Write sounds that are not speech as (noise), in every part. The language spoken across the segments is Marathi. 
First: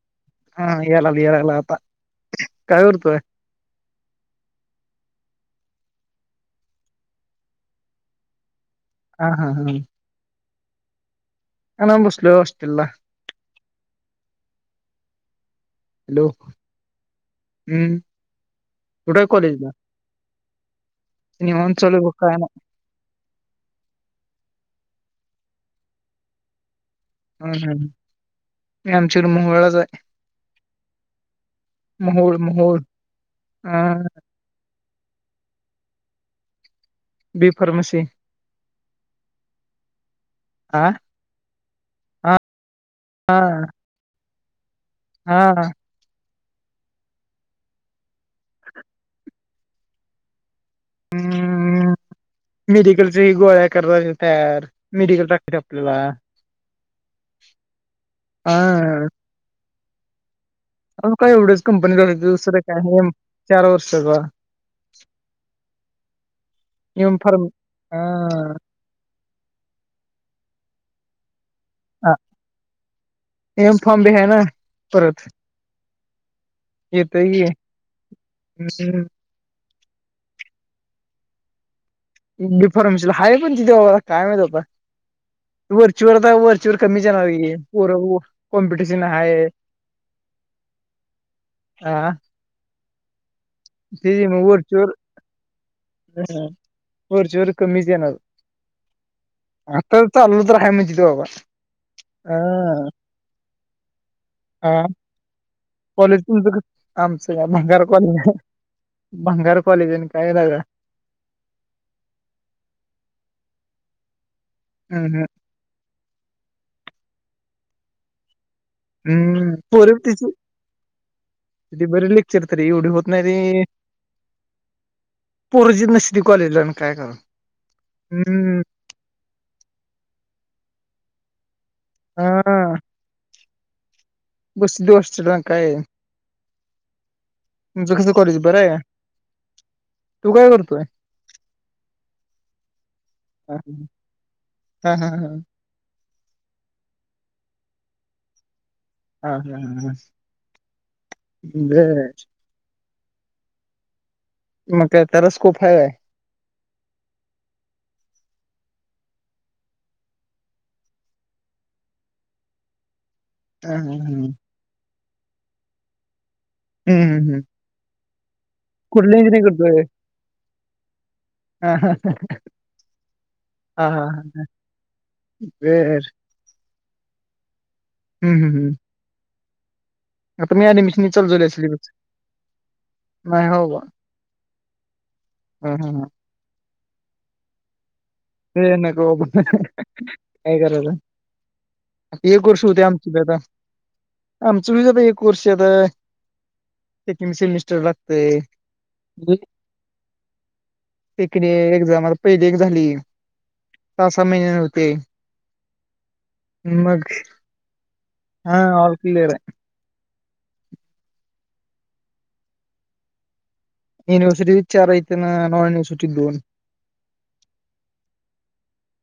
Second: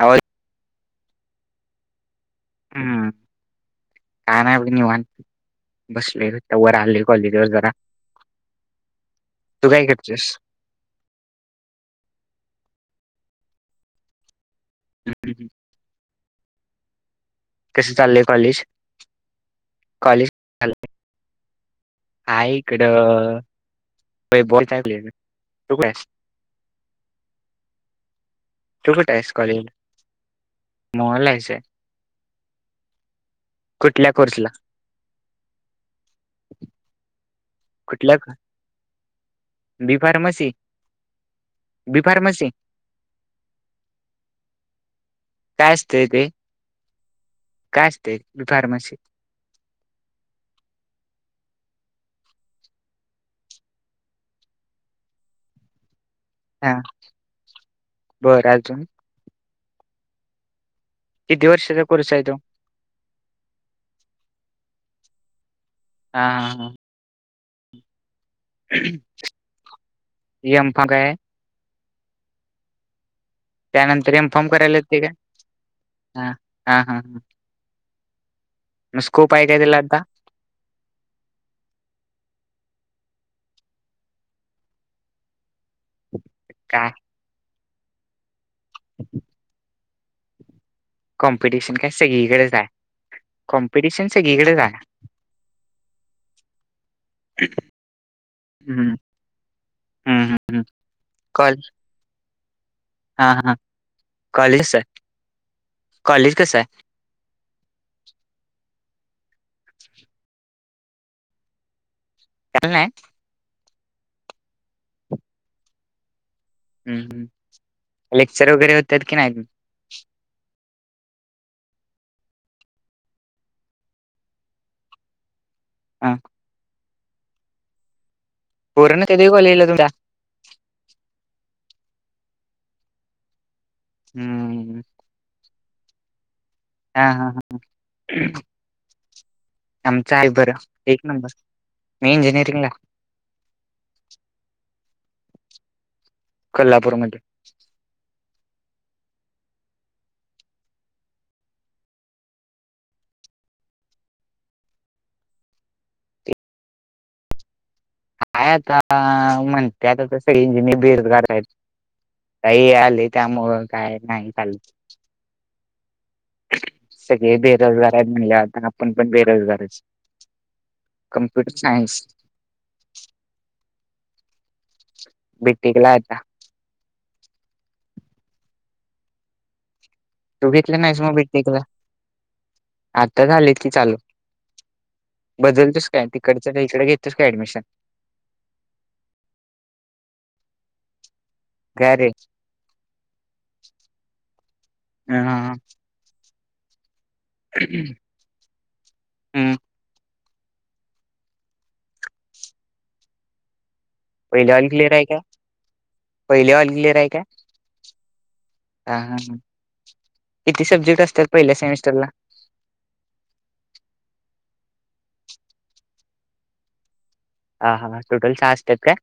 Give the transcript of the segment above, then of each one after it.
ह हा येला येलाला आता काय हम्म करतोय काण अडीनी वान बसले त्या वर आले कॉलेजवरर जरा हा हा तू काय खटचस आना बसले वासला ह हम हॅलो कसं हम् चाललंय कॉलेज तटय कॉलेज ना आकडं बोलताय तकस हम ह म आमच्या र मोहळाच आहे मलायच आहे मोहोळ मोहोळ हा कुठल्या कोर्सला (inaudible) ब फारमाेशी कुठल्या बी फारमसी बी हा फारमासी हा हा काय असतय ते काच ते बिफार मस ह मेडिकलच्या ह गोळ्या क तयार मेडिकल टाकाच आपल्याला हा बरं हा अजून अं काय किती एवढंच वर्षाचा कोर्स कंपनी आहे तो दुसरं काय आहे चार वर्षचा हा हा हा हा ये अमफ काय ह ए फॉर्म त्यानंतर भ आहे एम ना फार्म करायला येतंय काय परत हा हा हा हा येत ही मग स्कोप आहे काय त्याला आता िफॉर्म्सला आहेा पण तिथे बाला काय मिळत हो प वर वर वरची व काय कमी जाणार पर कॉम्पिटिशन आहेा कॉम्पिटिशन काय सगळीकडेच आहे त कॉम्पिटिशन सगळीकडेच मुर आहे. चोर होर जोर कमी येणार हम्म आता तर हम्म हम्म चाल् हम्म. तर हे म्हचितव बावा कॉल हह हा हा कॉलेस आहे कॉलेज तुमच कस आमचं भंगार कॉलेज भंगार कॉलेज आणि काय दग चलणे हम् हम् हम्म हम्म अ हम्म पोर तिची तिथे बर लेक्चर त एवढे होत नाही र पोरजी ह नसरी कॉलेजला आणि काय करण पोराण ते कोलेल तुमच्या हा बस हम्म दो वाष्ट काय हा हा हा तुमच कसं कॉलेज बरं आहे का? आमचं आई बरं एक नंबर मी इंजिनिअरिंगला हा ह हा हा हा कोल्हापूरमध्ये हा हा ह ह ब मग काय तेरस्कोप ह काय आता म्हणते आता त स इंजिनीअर बेरोजगार आहेत काही आली त्यामुळं हा हा हा काय नाही चाल हम्म हम्म सगळे हम्म. बेरोजगार आहेत म्हणले आता आपण पण कुठलं इंजिनिअरिंग बेरोजगारच करतोय? कमप्युटर हा हा सायंस हा हा हा ह बीटेकला बर आता हम्म हम्म हम्म तू आता मी घेतला नाहीस ऍडमिशन म चालू झाली बीटेकला सिलेबस आता नाही झाले हो की बा चालू हा बदलतोस हा हा काय तिकडच इकडे घेतोस का ऍडमिशन ते नक बाबा काय गरज काय रे आहे एक गोष्ट आमची बता आम चुसात हा हा हा. वर्षाद सेकंड सेमिस्टर लागतय हम्म पिकने एक ज मला पहिली एक झाली सहा सहा पहिले महिने ऑल हुते क्लिअर आहे का पहिले ऑल क्लिअर मग आहे का हा ऑल हा किलेर हा. आहे किती सब्जेक्ट असतात पहिल्या सेमिस्टरला युनिवर्सिटीची चार इथ ना नॉन युनिवर्सिटी दोन हा हा टोटल साह असतात काय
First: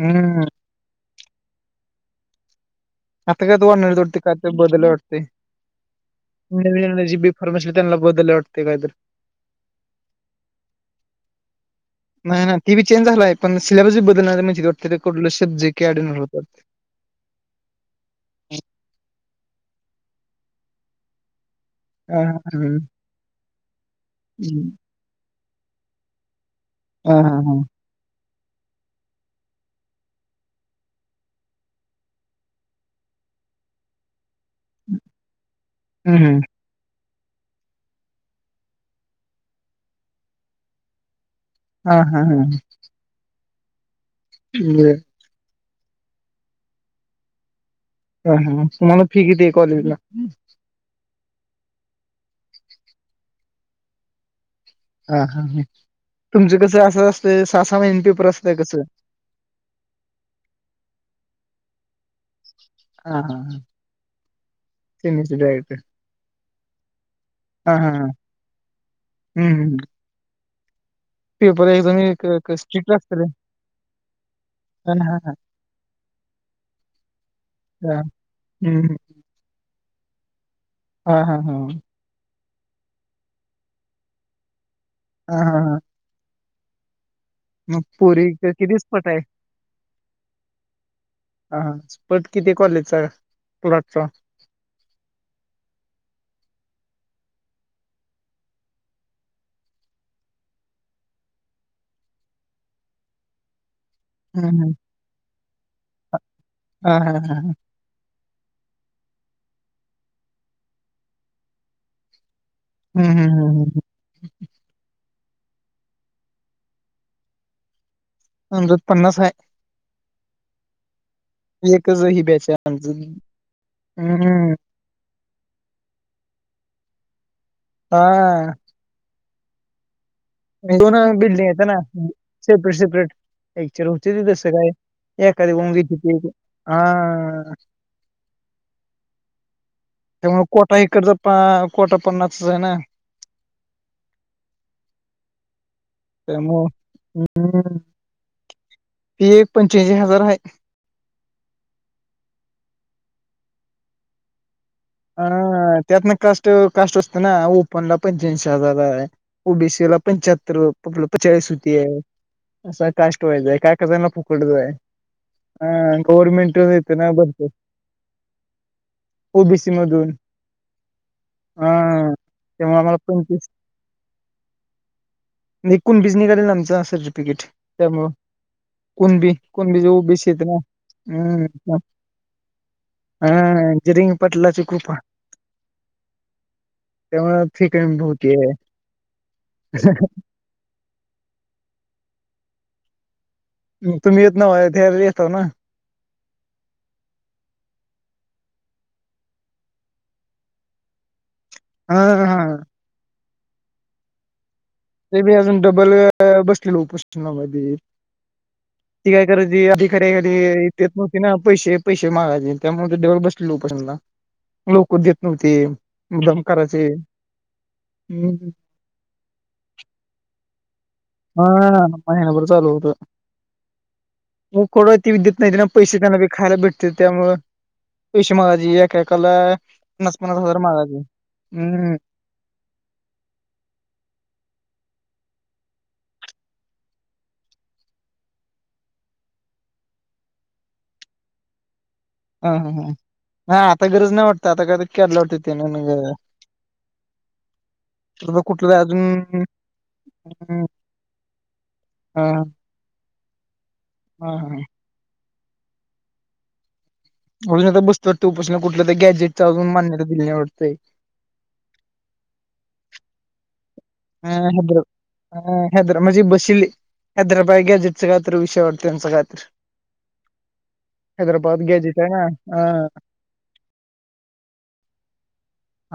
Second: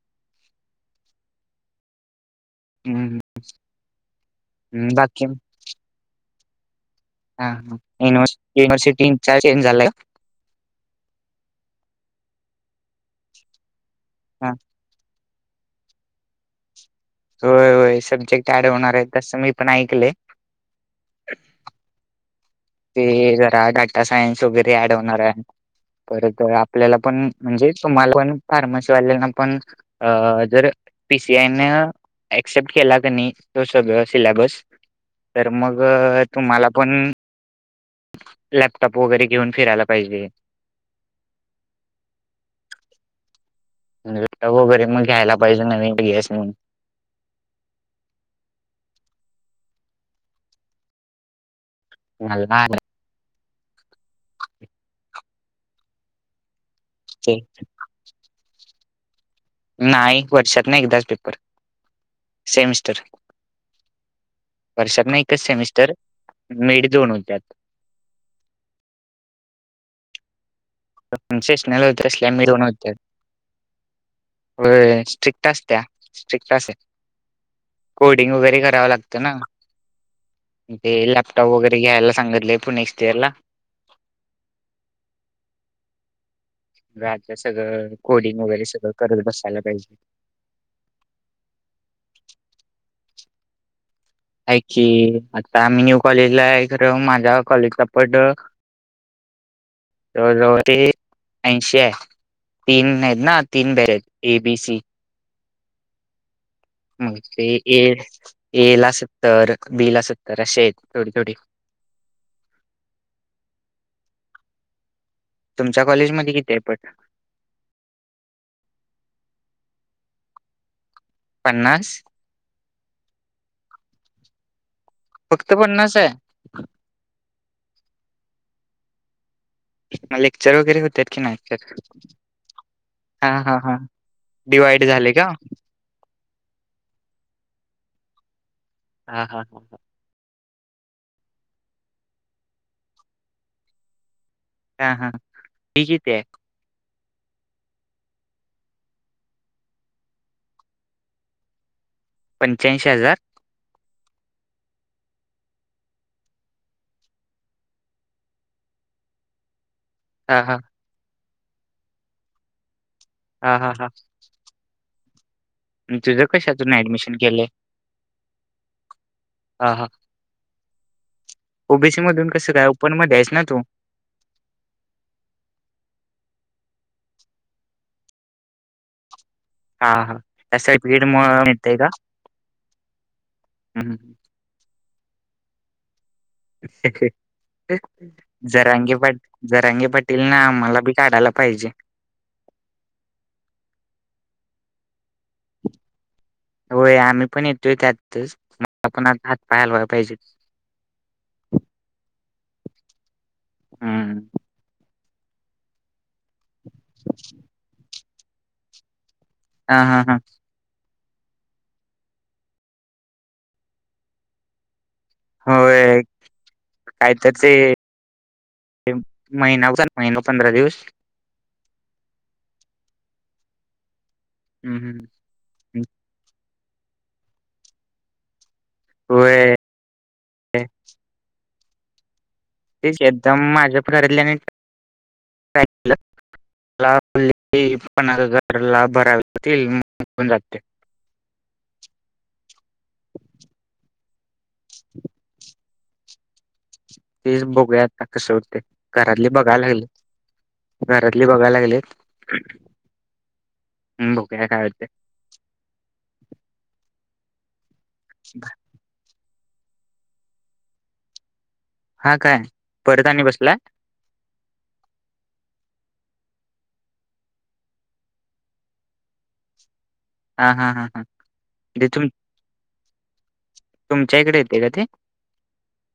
हम्म हम्म हम्म. आता काय तुम्हाला आवडते काय ते बदल हम्म, वाटते? बाकी किती बि हा फरक असेल हा त्यांना बदल युनिव्हर्स वाटते काही तर- युनिव्हर्सिटी इन्चार्ज चेंज झालाय का? नाही ना ते बी चेंज झालाय पण सिलेबस च बदलणार हा. म्हणजे कुठले सब्जेक्ट ऍड होतात - होय होय सब्जेक्ट ऍड होणार आहे तस मी पण ऐकले. हा, हा, हा. ते जरा डाटा सायन्स वगैरे ऍड होणार आहे परंत आपन- आपल्याला हा, पण हा, हा. म्हणजे तुम्हाला पण- फार्मसी वाल्या ना पण अ जर पी सी आय ना- अक्सेप्ट केला त्यांनी तो सगळं सिलेबस तर मग हम्म, तुम्हाला पण- लॅपटॉप वगैरे घेऊन फिरायला पाहिजे. हा हा हा ह... लॅपटॉप वगैरे मग घ्यायला पाहिजे नवीन ग्रीस म्हणून- हा हा तुम्हाला फि किती आहे कॉलेज ला? मला- हा हा ह तुमचं कसं असं असतय सहा सहा महि पेपर असतय कसं- नाही एक वर्षात एकदाच पेपर. सेमिस्टर हा, हा, हा. वर्षातनं एकच सेमिस्टर पण मेडी दोन होते. हा हा... ह हम्म हम्म... पेपर सेशनल एकदम होत असल्या एक स्ट्रिक्ट असते रे. हा, व्हय हा, हा. स्ट्रिक्ट असत्या स्ट्रिक्ट च आहे. हा कोडिंग वगैरे करावं हम्म, लागतं ना? पण तेे हा, हा, लॅपटॉप वगैरे हा. घ्यायला सांगितले पुन्हा नेक्स्ट इयर ला- हा हा हा... बॅक ला मग सगळं पोरी कोडिंग वगैरे किती सगळं स्पट आहे करत बसायला पाहिजे. हा पट किती कॉलेज चा प्लॉट चा- आहे की आता आम्ही न्यू कॉलेजला खर माझ्या कॉलेजचा पट- (unintelligible) जवळ जवळ ते ऐंशी आहे तीन आहेत ना तीन बेरेट - ए हम्म बी हम्म सी- हा हा ह्म्म हा तेे हा एक्स, झेड- ए ला सत्तर, बी ला सत्तर असे आहेत थोडी थोडी- हम् हम् हम् हम्... तुमच्या कॉलेज मध्ये किती आहे पट? जवळजवळ पन्नास आहे. पन्नास एकच ही बेस म्हणजे हम्म- फक्त पन्नास आहे- हा... (unintelligible) दोन होतात की नाही बिल्डिंग येत तर ना सेपरेट सेपरेट हा हा हा एकच्या रुम चि तसं डिवाइड झाले का काय- क ऊंगीती हा (unintelligible) हा हा हा हा... मग कोटा इकडचा पा कोटा पन्नाचाच आहे ना- हा हा फी किती आहे- त्यामुळं हम्म... एक पंचाऐंशी हजार आहे. पंच्याऐंशी हजार- ह त्यातन कास्ट कास्ट असते ना ओपन ला पंचऐंशी हजार आहे ओ बी सी- हा हा पंच्यात्तर पंचेचाळीस होती अस आहे. काष्ट वाइज आहे हां, हां, काही हां. कास्ट ला फुकट आहे हा अन् तुझं गव्हर्न्मेंट कशातून देते ना ॲडमिशन भरती केलंय? ओ बी सी - हां, हां. मधून- ओबीसी हा. मधून कसे काय तेव्हा ओपन आम्हाला मधे आहेस ना पंचवीस तू? नाही कुणबीच निघालेल, आमचा सर्टिफिकेट त्यामुळं कुणबी. कोण बीजव उ हां, हां. बीसेत ना त्या सर्टिफिकेटमुळं हम्म मिळतंय का? (unintelligible) हा हं, हं, जरींग पाटलाच खूप ह- होतीये जरांगी पाट- जरांगी पाटीलन आम्हाला बी काढायला पाहिजे. तुम्ही येत नाव (unintelligible) हा येत ना होय आम्ही पण येतोय त्यातच, मला पण आता हात पाय हालवाय पाहिजेत. ह. (inaudible) हा, हा, हा, हम्म. ते बी अजून डबल बसले लोपोस् म- ती काय करजी हां, अधी हां, हां. खर्याली (unintelligible) ते नव्हते ना पैसे पैसे मागायचे त्यामुळे वळ बसले लोप (unintelligible) ु देत होय, नव्हतेधम काचे काय तर ते ह् (unintelligible) महिना महिना, पंधरा दिवस. हा महीना बर चालू होत. मग हं, हं, कोडत विद्यत नाही त्यांना हं. पैसे त्यांना खायला भेटतेत, त्यामुळ पैसे मागय एकेएकाला होय, पन्नास-पन्नास हजार मागायच. तेच एकदम माझ्या घरल्याने टाय केलं (unintelligible) पणा घरला भरावेतील जात (unintelligible) (inaudible) ह, ह, ह, हा, आता गरज नाही वाटत आता काय ते कढला वाटत ते. तेच बघूयात ना, कसे होतय, अजून घरातले बघायला लागलेत. ह घरातले बघायला लागलेत. बघुया काय ह होतय. अजून आता बसतय वाटत, उपासून कुठलं तर गॅजेटचा अजून मान्यता दिली नाही वाटतंय? हा काय परत आणि बसलाय? हा हू (unintelligible) अ.. हैदरा म्हणजे बसिली हैदराबाद गँजेटच कायतर विषय त्यांचा कायतर.? हा हा हा हा हैदराबाद ते गँजेट तुम हाय ना.. हा.. तुमच्या इकडे येते का ते?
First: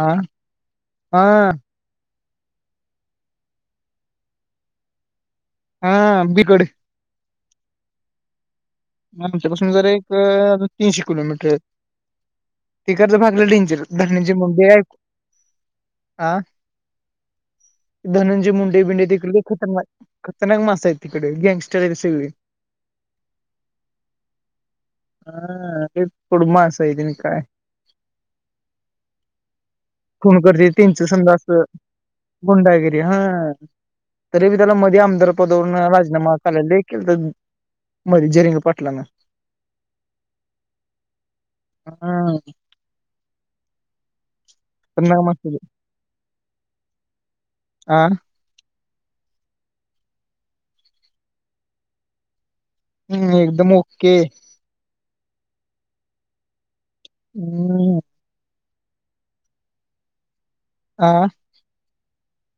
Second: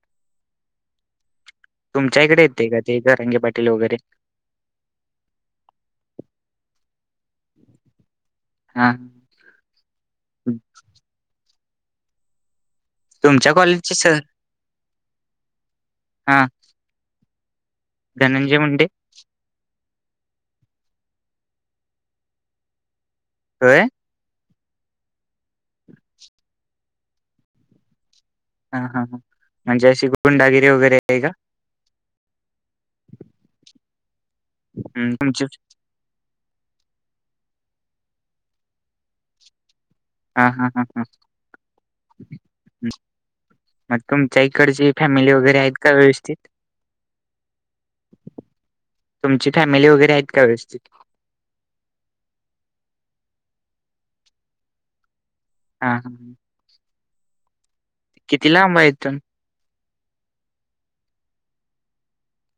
आा हा (unintelligible) तुमच्या इकडे येते का? तें जरांग पाटील वगैरे? हा बीकडे (unintelligible) हा आमच्यापासून जरा एक, तीनशे किलोमीटर. तिक तर तुमच्या भागलं ंचर कॉलेजचे सर धणींचे मु क हा (unintelligible) धनंजय मुंडे बिंडे ते इकडच का खतरनाक खतरनाक मासा आहेत, तिकडे गँगस्टर आहे सगळी. काय? हा अे कुड मासा आहेन काय (unintelligible) हा, हा, हा, म्हणजे अशी खणकरची गुंडागिरी वगैरे तीनच आहे का संमधास गुंडागिरी हा (unintelligible) तरीबी त्याला मध्ये आमदार तुमची पदावरून राजीनामा (unintelligible) देखील तर मधी जरींग पाटलन. हा हा, हा, हा हा, च्या इकडची खतरनाक फॅमिली माणसं वगैरे आहेत का व्यवस्थित? हा तुमची फॅमिली वगैरे आहेत का व्यवस्थित? हम्म, एकदम ओके. हा हा, ह. हम्म किती लांब आहे इथून हह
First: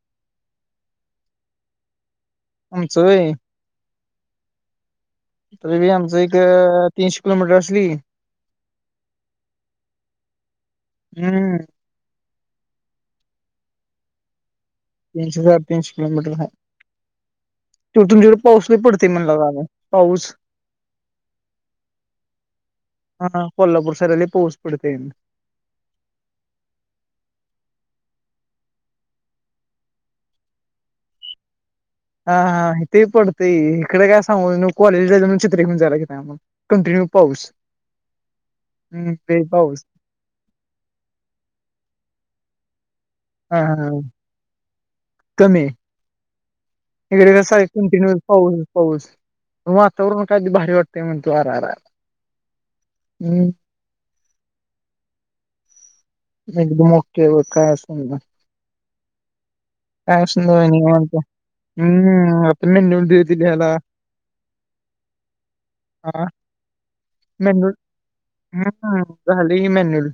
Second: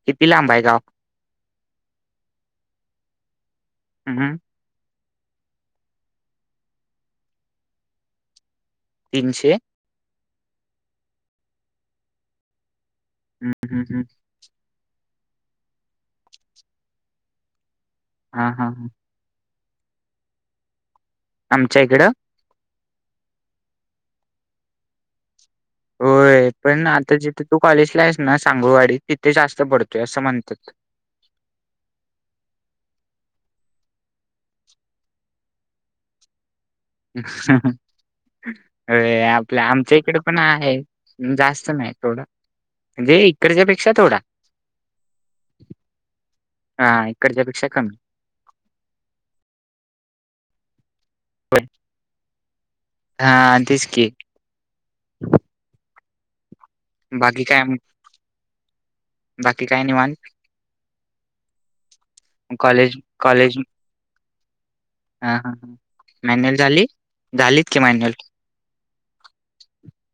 किती लांब आहे गाव आमच हम्म हम तरी बी आमचं एक तीनशे किलोमीटर असली तीनशे हम्म हम्म हम्म हम्म तीनशे साडे तीनशे किलोमीटर ह तेवटून जवढे हा हा पाऊसही हा पडते म्हणला लावे पाऊस आमच्या इकडं हा कोल्हापूर सैरले पोस पडतेन होय पण आता जिथे तू कॉलेजला आहेस ना सांगुळवाडीत तिथे जास्त पडतोय असं म्हणतात (unintelligible) हा हां ईथे पडतंय इकडे काय सांगूच नको कॉलेजला जायच म्हणजे छत्री घेऊन जायला लागत नाय आम्हाला न्यू पाऊस हम्म अरे ते आपल्या पाऊस आमच्या इकडे पण आहे जास्त नाही थोडं म्हणजे हा इकडच्या हा पेक्षा थोडा कमी हा हिकडं कसं हाय इकडच्यापेक्षा कमी. कंटिन्यू पाऊस पाऊस वातावरण काय भारी वाटतं होय हम्म हां तेच की एकदम ओके व बाकी काय मग? आस (inaudible) बाकी काय निवांत का असं निवांत हम् आपण कॉलेज कॉलेज (inaudible) हा हा ह मॅन्युअल झाली. झालीत मेन्युल की मॅन्युअल हम हली ह मॅन्युल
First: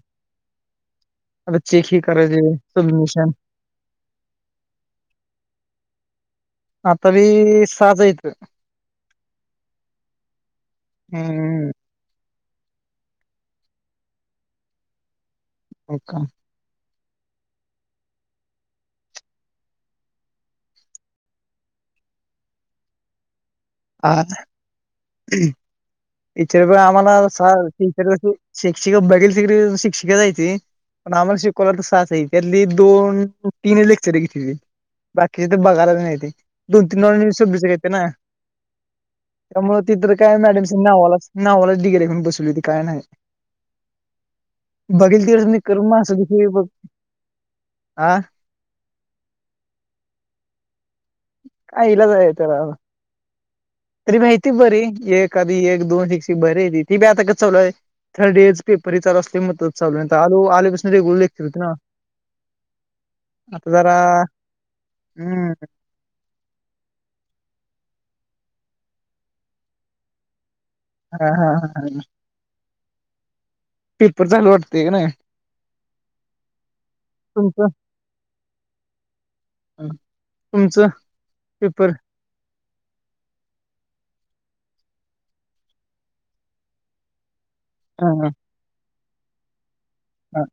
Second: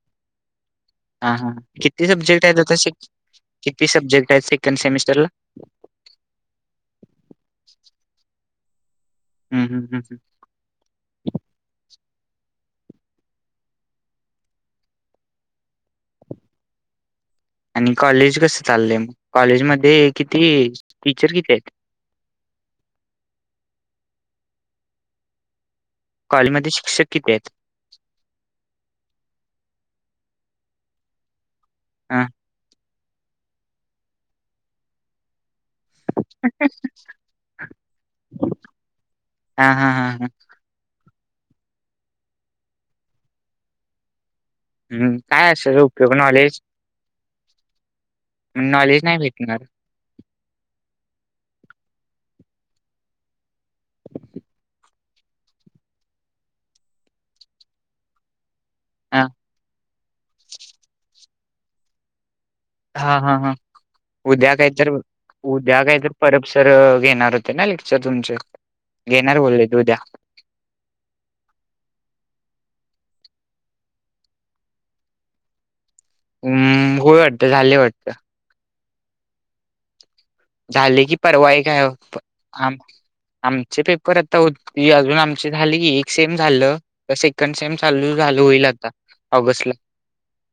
हा हा किती सब्जेक्ट आहेत आता शिक सबमिशन. किती सब्जेक्ट आहेत शिक क सेमिस्टरला हा तरी साज येतं हम्म हम्म हम् हम् हं, हो का आणि कॉलेज कसं चाललंय मग कॉलेज मध्ये किती टीचर किती आहेत आ कॉलेजमध्ये इतर शिक्षक किती आहेत आम्हाला शिक्षिक बघेल शिक्ष (inaudible) शिका जायची पण आम्हाला शिकवला तस ह असायची दोन तीन लेक्चर घेतलेली. बाकी बघायला नाहीे ते दोन तीन (inaudible) येते ना हा त्यामुळं हा हा तितर ह काय मॅडम नावालाच नावालाच डिग्री घेऊन बसवली होती काय नाही बघेल काय असेल उपयोग तिकडे (inaudible) आ म नॉलेज नाही भेटणार काय इलाज आहे त्याला तरी माहिती बरी एक आधी एक दोन शिक्षिक बर त ती बी आता का चल थर्ड ईअर टेम्पलरी चालू ह असल्यामुळे महत्त्वाच चालू नाहीतर आज आल्यापासून रेग्युलर लेक्चर होते ना. हा हा हा आता जरा उद्या काही तर हम्म उद्या काही तर परबसर घेणार होते ना सर् तुमचे घेणार बोललेत द्या हा हा हा हा पेपर झालं वाटतेय कनाय? हम्म होय वाटतं झाले वाटत. हम झाले की परवा एक हाय वा हां मग आमचे पेपर आता हो अजून आमची झाले एक सेम झालं तसं एक (inaudible) सेम चालू झाल होईल आता ऑगस्ट ला. हम